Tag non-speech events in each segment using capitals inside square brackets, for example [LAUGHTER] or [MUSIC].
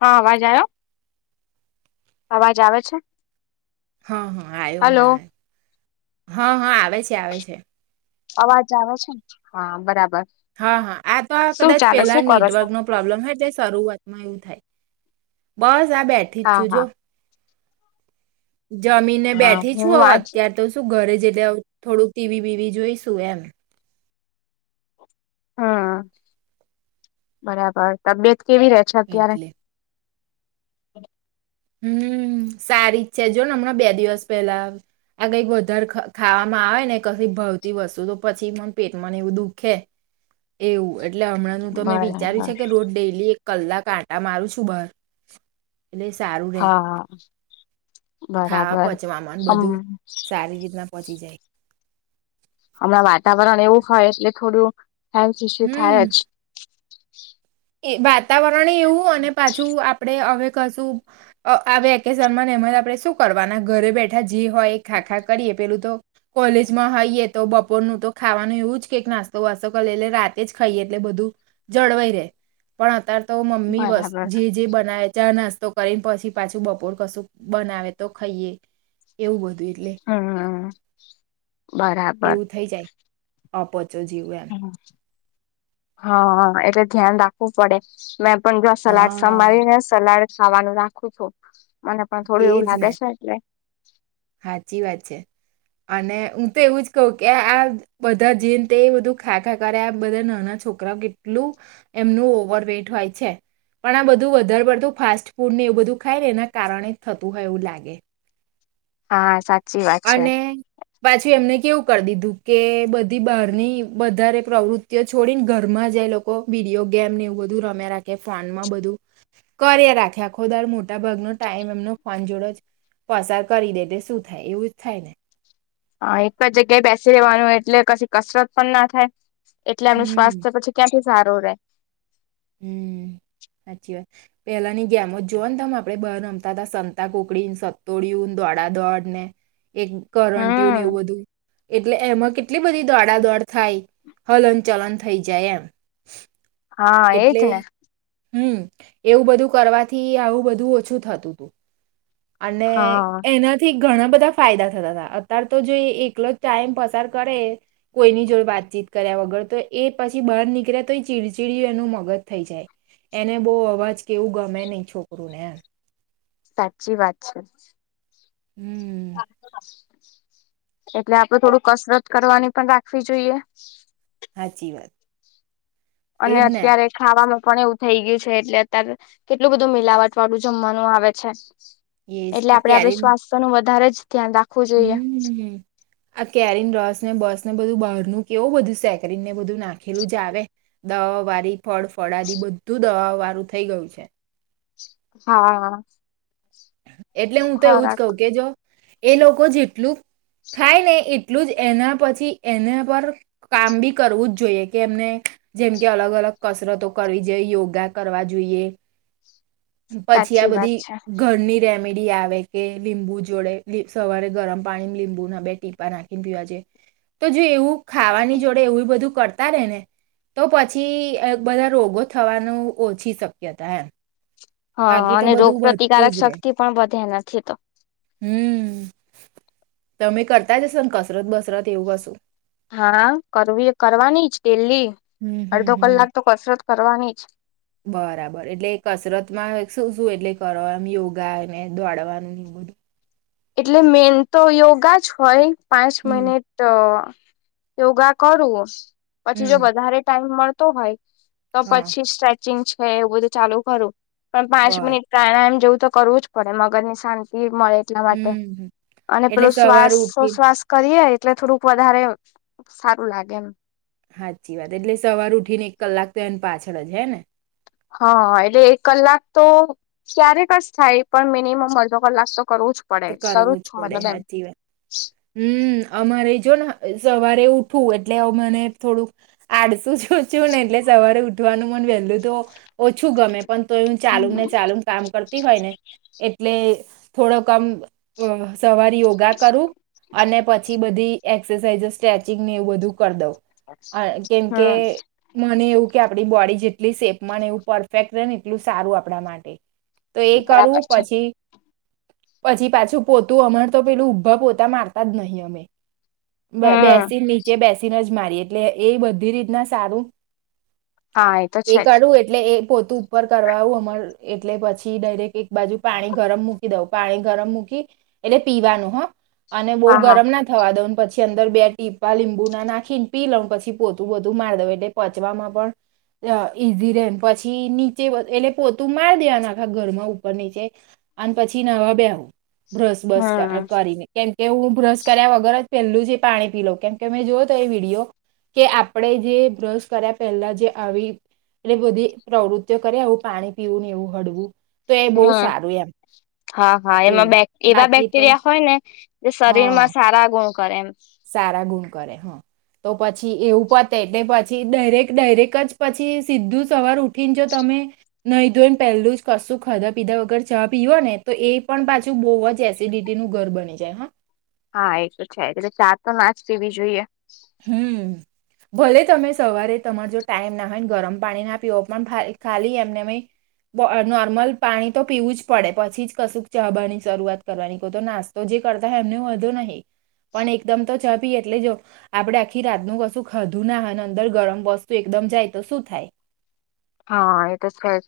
હા, અવાજ આવ્યો. અવાજ આવે છે. હા, હા, આવ્યું. હલો હમણાં આવ્યુ. હા, હા, આવે છે, આવે છે. અવાજ આવે છે ને, હા બરાબર. હા, હા, આ તો આ શું કદાચ ચાલે પહેલા શું કરો છો નેટવર્ક નો પ્રોબ્લેમ હતો. શરૂઆતમાં એવું થાય. બસ, આ બેઠી જ હા છું જો. હા જમીને હા બેઠી છું હું હવે, આજ અત્યારે તો શું ઘરે જઈને. થોડું ટીવી બીવી જોઈશું એમ. હમ, બરાબર. તબિયત કેવી રહે છે અત્યારે? એટલે. [UNINTELLIGIBLE] હમ. સારી જ છે જો ને. હમણાં બે દિવસ પહેલા આ કંઈક વધારે ખાવામાં આવે ને. તી વસ્તુ તો પછી મને પેટમાંને એવું દુઃખે એવું. એટલે હમણાંનું તમે વિચાર્યું છે બરાબર કે, રોડ ડેલી એક કલના આતા મારો છો કેટલા? હા. ખાવા બરાબર, પચવામાં ને હમ. બધું સારી રીતના પહોંચી જાય હમણાં વાતાવરણ એવું હોય એટલે થોડું હમ થાય જ. [UNINTELLIGIBLE] એ વાતાવરણ એવું અને પાછું આપડે હવે. આ વેકેશનમા, એમાં આપણે શું કરવાના ઘરે બેઠા જે હોય, એ ખાખા કરીએ પેલું તો કોલેજમાં હઈએ, તો બપોરનુ તો ખાવાનુ એવુ જ કક, નાસ્તો વાસ્તો કર એટલે રાતે જ ખાઈએ એટલે બધું જળવાઈ, રહેે પણ અત, તો મમ્મી બસ બરાબર જે જે બનાય છે, આ નસ તો કરીને પછી પાછું બપોર કશું, બનાવે તો ખાઈએ એવું બધું એ હમ બરાબર એવું થઈ. જાય આપ પો છો, જીવ એમ હા, એટ ધ્યાન રાખવું પડે મેં પણ જો સલાડ હા સંભળી ને સલાડ ખાવાનું રાખું છું. મને પણ થોડું એજ એવું ને લાગે છે, એટલે સાચી વાત છે. અને હું તો એવું જ કહ કે આ બધા જીને, તે બધું ખા, ખા કરે આ બધા ના છોકરા, કેટલું એમનું ઓવર વટ હોય છે. પણ આ બધું વધારે પડતું ફાસ્ટ ફૂડ ને એવું બધું ખાયને, એના કારણે થતું હોય, એવું લાગે હા, સાચી વાત છે. પાછી એમને કેવું કરી દીધું, કે બધી બહારની વધારે પ્રવૃતિઓ છોડીને ઘરમા જ લોકો વિડીયો ગેમ ને એવું બધું રમ્યા રાખે, ફોનમાં બધું કર રાખે આખો દ મોટા ભગનોો ટાઈમ એમનો ફોન જોડો જ પસાર કરી દે, તે શું થાય એવું જ થાય ને હા, એક જ જગ્યાએ બેસી રહેેવાનું, એટલે કછી કસરત પણ ના થાય એટલે એનું હમ સ્વાસ્થ્ય પછી, ક્યાંથી સારું રહેે હમ સાચી વાત પેલાની ગેમો, જ જોઓ ને તમે આપડે બ રમતા હતા. સંતા કોુકડીને સતોડિય ડા દોડ ને એક કરંટયુંને, હમ એવું બધું એટલે એમાં કેટ એટલી બધી દોડાદોડ થાય. હલન ચલન થઈ જાય એમ હા, એજ એટલે ને હમ, એવું બધું કરવાથી આવું બધું ઓછું થતું, હતુ અને હા એનાથી, ઘણા બધા ફાયદા થતા હતા, અતાર તો જો એકલો ટાઈમ પસાર કરે કોઈની જોડ વાતચીત કર્યા વગર તો એ પછી, બહાર નીકળ્યા તો એ ચીડચીડય એનું મગજ થઈ, જાય એને બહુ અવાજ કેવું ગમે નહી, છોકરુંને એમ સાચી વાત છે. હમ્મ એટલે આપડે થોડું, કસરત કરવાની પણ રાખવી જોઈએ સાાચી, વાત. અને એજ ને અત્યારે ખાવામાં પણ એવું થઈ ગયું છે, એટલે અત્યારે કેટલું બધું મિલાવટ વાળું જમવાનું આવે છે. એજ એટલે આ આપડે આપડું કેરીન સ્વાસ્થ્યનુ વધારે જ ધ્યાન રાખવું જોઈએ હમ, હ આ કેરીન રોસ બસ ને બધું બહાર ન કેવું, બધું સેકરીંગ ને બધું નાખેલું, જ આવે દવા વાળી ફળ ફળાદ બધું દવા વાળું થઈ, ગયું છે. આ હા. એટલે હું, તો એવુંજ ખોરાક કહ, કે જો એ લોકો જેટલું થાય ને એટલું જ એના પછી, એના પર કામ બી કરવું જ જોઈએ, કે એમને જેમ કે અલગ, અલગ કસરતો કર જઈ, યોગા કરવા જોઈએ પછી, આ સાચી વાત બધી છે ઘની રેમેડી આવે કે લીંબુ, જોડે સવારે ગરમ પાણી લીંબુના બે ટીપા નાખીને પીવા તો જો એવું ખાવાની જોડે, એવું બધું કરતા રે ને તો પછી બધા રોગો થવાનું, ઓછી શક્યતા એમ હા, બાકી તો અને રોગ બધું વધતું પ્ર્રતિકારક શક્તિ પણ વધે નથી, તો હુમ તોમે કરતા હસો કસરત બસરત એવું કસુ હા કરવી કરવાની જ ડેલી હમ હમ અડધો હમ. કલાક તો કસરત કરવાની જ. બરાબર એટલે કસરત માં શું શું એટલે કરો એમ યોગા એને દોડવાનું [INAUDIBLE] એટલે મેન તો યોગા જ હોય પાંચ હમ. મિનિટ યોગા કરું પછી જો હમ વધારે ટાઈમ મળતો હોય તો હા પછી સ્ટ્રેચિંગ છે એવું બધું ચાલુ કરું પણ પાંચ બર મિનિટ કારણે એમ જવું તો કરવું જ પડે મગજ ને શાંતિ મળે એટલા માટે હમ. હમ. અને પેલો એટલે શ્વાસ સવારે ઉઠી શ્વાસ કરીએ એટલે થોડુંક વધારે સારું લાગે એમ સાચી વાત એટલે સવાર ઉઠી ને એક કલાક તો એને પાછળ જ હે ને હા એટલે એક કલાક તો ક્યારેક જ થાય પણ મિનિમમ અડધો કલાક તો કરવું જ પડે કરું કરવું જ છું પડે મતલબ એમ સાચી વાત હમ અમારે જોને સવારે ઉઠુ એટલે હ મને થોડુંક આડસુ જ છું ને એટલે સવારે ઉઠવાનું મને વેલું તો ઓછું ગમે પણ તો એું ચાલુ ને ચાલુ કામ કરતી હોય ને એટલે થોડોક કમ સવારે યોગા કરું અને પછી બધી એક્સરસાઝ સ્ટ્રેચિંગ ને એવું બધું કરી દો કેમકે હમ મને એવું કે આપણી બોડી જેટલી શેપ માં ને એવું પરફેક્ટ રહે ને એટલું સારું આપણા માટે તો એ બરાબર કરવું છે પછી પછી પાછું પોતું અમાર તો પેલું ઊભા પોતા મારતા જ નહી અમે હમ બેસીને નીચે બેસીને જ મારીએ એટલે એ બધી રીતના સારું હા તો એ છે જ કાઢવું એટલે એ પોતું ઉપર કરવાું અમાર એટલે પછી ડાયરેક્ટ એક બાજુ પાણી ગરમ મક કી દઉં પાણી ગરમ મૂકી એટલે પીવાનું હ અને બહુ હા હા ગરમ ના થવા દઉં પછી અંદર બે ટીપા લીંબુ ના નાખીને પી લઉ પછી પોતું પોતું મારી દવ એટલે પચવામાં પણ ઈઝી રે પછી નીચે એટલે પોતું માર દેવા નાખા ઘરમાં ઉપર નીચે અને પછી નવા બેવું બ્રસ બસ હમ કરીને કેમ કે હું બ્રશ કર્યા વગર જ પહેલું જ એ પાણી પી લો કેમ કે મેં જો તો એ વિડીયો કે આપણે જે બ્રશ કર્યા પહેલા જે આવી એટલે બધી પ્રવૃત્તિઓ કરે આવું પાણી પીવું ને એવું હળવું તો એ બહુ હમ સારું એમ હા હા એમાં એવું બે એવા બાકી તો બેક્ટેરિયા હોય ને જે હા શરીરમાં સારા ગુણ કરે એમ સારા ગુણ કરે હા તો પછી એવું પતે એટલે પછી ડાયરેક ડાયરેક જ પછી સીધું સવાર ઉઠીને જો તમે નહી ધોઈ પેલું જ કશું ખાધા પીધા વગર ચા પીવા ને તો એ પણ પાછું બહ જ એસિડિટી નું ઘર બની જાય હો હા એ તો છે એટલે ચા તો નાજ પીવી જોઈએ હમ ભલે તમે સવારે તમાર જો ટાઈમ ના હોયને ગરમ પાણી ના પીવ પણ ખાલી એમનેમ નોર્મલ પાણી તો પીવું જ પડે પછી જ કશુંક ચાબાની શરૂઆત કરવાની કો તો નાસ્તો જ કરતા હેમને વધુ નહી પણ એકદમ તો ચા પી એટલે જો આપડણે આખી રાતનું કશું ખાધું ના હો અને અંદર ગરમ વસ્તુ એકદમ જાય તો શું થાય હા એ તો છેજ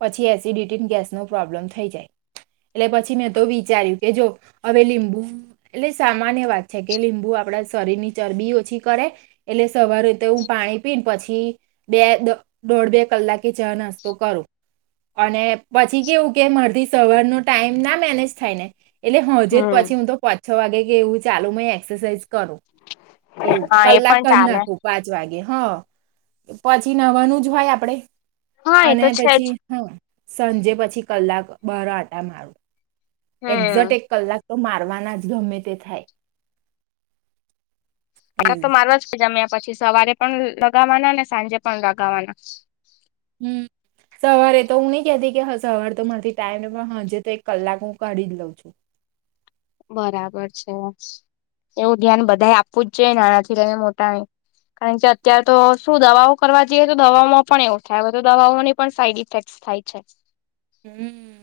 પછી એસિડિટીન ગેસ નો પ્રોબ્લેમ થઈ જાય એટલે પછી મેં તો વિચાર્યું કે જો હવે લીંબુ એટલે સામાન્ય વાત છે કે લીંબુ આપણા શરીરની ચરબી ઓછી કરે એટલે સવારે રતે હું પાણી પીને પછી બે દોઢ બે કલાકે ચા નસતો કરું. અને પછી કેવું કે મારથી સવારનો ટાઈમ ના મેનેજ થાય ને એટલે હોજેજ હમ પછી હું તો પાચ છો વાગે કે એવું ચાલુ મ એક્સરસાઇઝ કરું એવું હા એ કલાક પણ કર ચાલે નાખુ પાંચ વાગે હા પછી નવાનું જ હોય આપડે હા એ તો છે જ પછી હા સાંજે પછી કલાક બાર આટા મારું હમ એક્ઝેટ એક કલાક તો મારવાના જ ગમે તે થાય આ તો એવું. મારો જ કે જમ્યા પછી સવારે પણ લગાવાના ને સાંજે પણ લગાવાના હમ સવારે તો હું નહી કતી કે સવારે તો મારથી ટાઈમ ને પણ હજે તો એક કલાક હું કાઢીજ લઉં છું બરાબર છે એવું ધ્યાન બધા આપવું જ જોઈએને નાનાથી લઈને મોટાને કારણ કે અત્ય્યારે તો શું દવાઓ કરવા જઈએ તો દવાઓમાં પણ એવું થાય તો દવાઓની પણ સાઈડ ઇફેક્ટ થાય છે હમ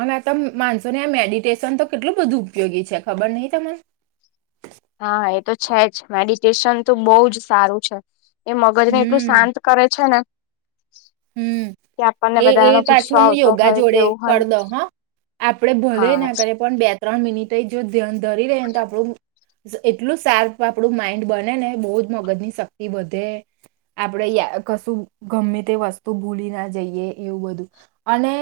અને આ ત માણસો ને આ મેડિટેશન તો કેટલું બધું ઉપયોગી છે ખબર નહિ તને હા એ તો છે જ મેડિટેશન તો બહુ જ સારું છે એ મગજ ને એટલું હમ શાંત કરે છે ને હમ કે આપણને એ એ બધાનો ગુસ્સો પાછું હું આવતો યોગા હોય કે જોડે એવું કર હોય. દઉ હા આપડે ભલે હા હા ના કરે પણ બે ત્રણ મિનિટ જો ધ્યાન ધરી ર ને તો આપણું એટલું સાર્પ આપણું માઈન્ડ બને ને બહુ જ મગજ ની શક્તિ વધે આપણેે કશું ગમે તે વસ્તુ તો ભૂલી ના જઈએ એવું બધું અને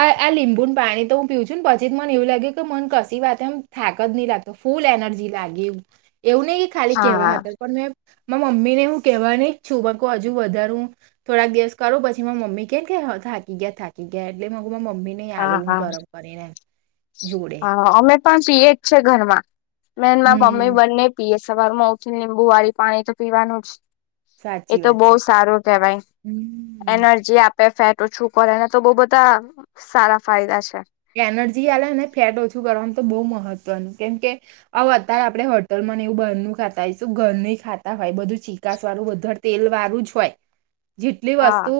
આ આ લીંબુ પાણી તો હું પીઉ છું ને પછી જ મને એવું લાગ્યું કે મન કશી વાત એમ થાક જ નહી લાગતો ફૂલ લ એનર્જી લાગી એવું નહ ખાલી કેવા હતા પણ મેં મા મમ્મી ને હું કેવાની જ છું વકુ હજુ વધારુ થોડાક દિવસ કરો પછી મા મમ્મી કે કેમ થાકી ગયા થાકી ગયા એટલેમ્ હા હા જોડે હા અમે પણ પીએ જ છે ઘરમાં બેન મા મમ્મી હમ બંને પીએ સવાર માં ઉઠીન લીંબુ વાળી પાણી તો પીવાનું જ એ સાચી તો વાત બહુ છે સારો કેવાય હમ એનર્જી આપ આપે ફેટ ઓછું કરે એના તો બઉ બધા સારા ફાયદા છે એનર્જી આલે ને ફેટ ઓછું કરવાનું તો બહુ મહત્વનું કેમ કે આવ અત્યારે આપે હોટલ મને એવું બાર નું ખાતા હોય શું ઘર ન ખાતા હોય બધું ચીકાાસ વાળું વધારે તેલ વાળું જ હોય જેટલી હા વસ્તુ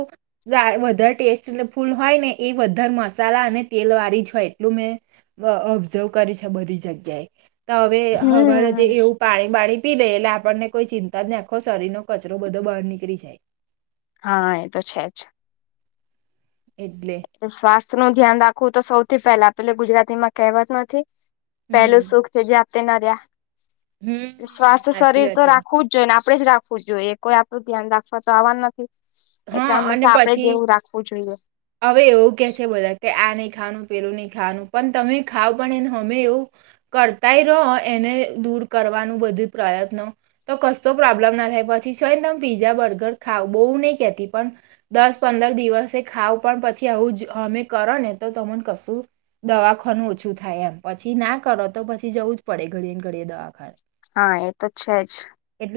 વધારે ટેસ્ટ ફૂલ હોય ને એ વધારે મસાલા અને તેલ વાળીજ હોય એટલું મેં ઓબ્ઝર્વ કરી છે બધી જગ્યાએ તો હવે હમારે જે હમ એવું પાણી બાણી પી લે એટલે આપણને કોઈ ચિંતા જ ના આખો શરીર નો કચરો બધો બહાર નીકળ જાય હા એ તો છે જ એટલે એ સ્વાસ્થ્ય નું ધ્યાન રાખવું તો સૌથી પહેલા આપે ગુજરાતીમાં કહેવાત નથી પેલું હમ સુખ છે જેતે નર્યા હમ સ્વાસ્થ સાચી શરીર વાત તો છે રાખવું જ જોઈ ને આપડણે જ રાખવું જોઈએ કોઈ આપણું ધ્યાન રાખવા તો આવા નથી હા એટલા મ અને આપડે પછી જેવું રાખવું જોઈએ હવે એવું કે છે બધા કે આ નહી ખાનું પેલું નહી ખાવાનું પણ તમે ખાવ પણને અમે એવું કરતાય રહો એને દૂર કરવાનું બધું પ્રયત્નો તો કશતો પ્રોબ્લેમ ના થાય પછી પછીયને તમે પીઝા બર્ગર ખાવ બહુ નહી કેતા પણ દસ પંદર દિવસે ખાવ પણ પછી આવું જ અમે કરો ને તો તમને કશું દવાખાનું ઓછું થાય એમ પછી ના કરો તો પછી જવું જ પડે ઘડી ને ઘડી દવાખાાન હા એ તો છે જ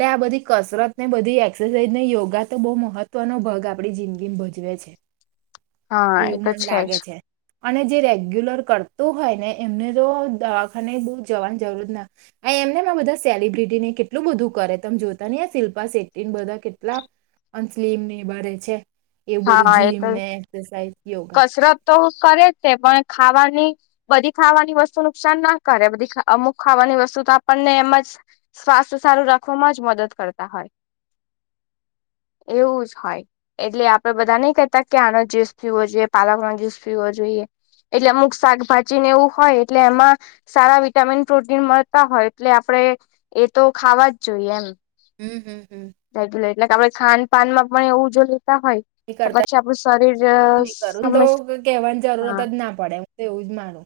આ બધી કસરત ને બધી એક્સરસાઇઝ ને યોગા તો બહુ મહત્વનો ભાગ આપણી જિંદગીમાં ભજવે છે હા એ એવું તો મન જ લાગે છે અને જે રેગ્યુલર કરતો હોય ને એમને તો દવાખાને દુર જવાની જરૂરત ના એમને બધા સેલિબ્રિટી ને કેટલું બધું કરે તમે જોતા નહી શિલ્પા શેટ્ટી બધા કેટલા અલીમની બરે છે એવું બધું હા એ જીમ તો ને એક્રસાઝ યોગા કસરત તો કરે તે પણ ખાવાની બધી ખાવાની વસ્તુ નુકસાન ના કરે બધી ખાઅમુક ખાવાની વસ્તુ તો આપણને એમ જ સ્વાસ્થ્ય સારું રાખવામાં જ મદદ કરતા હોય એવું જ હોય એટલે આપ બધા નઈ કહેતા કે આનો જુસ પીવો જોઈએ પાલક નો જ્યુસ પીવો જોઈએ એટલે અમુક શાકભાજીને એવું હોય એટલે એમાં સારા વિટામિન પ્રોટીન મળતા હોય એટલે આપ આપે એ તો ખાવા જ જોઈએ એમ હમ હમ હમ. રેગ્યુલર એટલે કે આપડે ખાન પાાનમાં પણ એવું જો લેતા હોય તો કરતા પછી આપણું શરીર કર તો હંમેશા કેવાની જરૂરત હા જ ના પડે હું તો એવું જ માનુ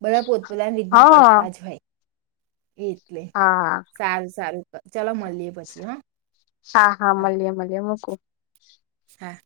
બધા પોતપોતાની રિતના હા કરતા જ હોય. એટલે હા સારું સારું ચલો મળીએ પછી હા. હા હા મળીએે મળીએે મૂકું હા.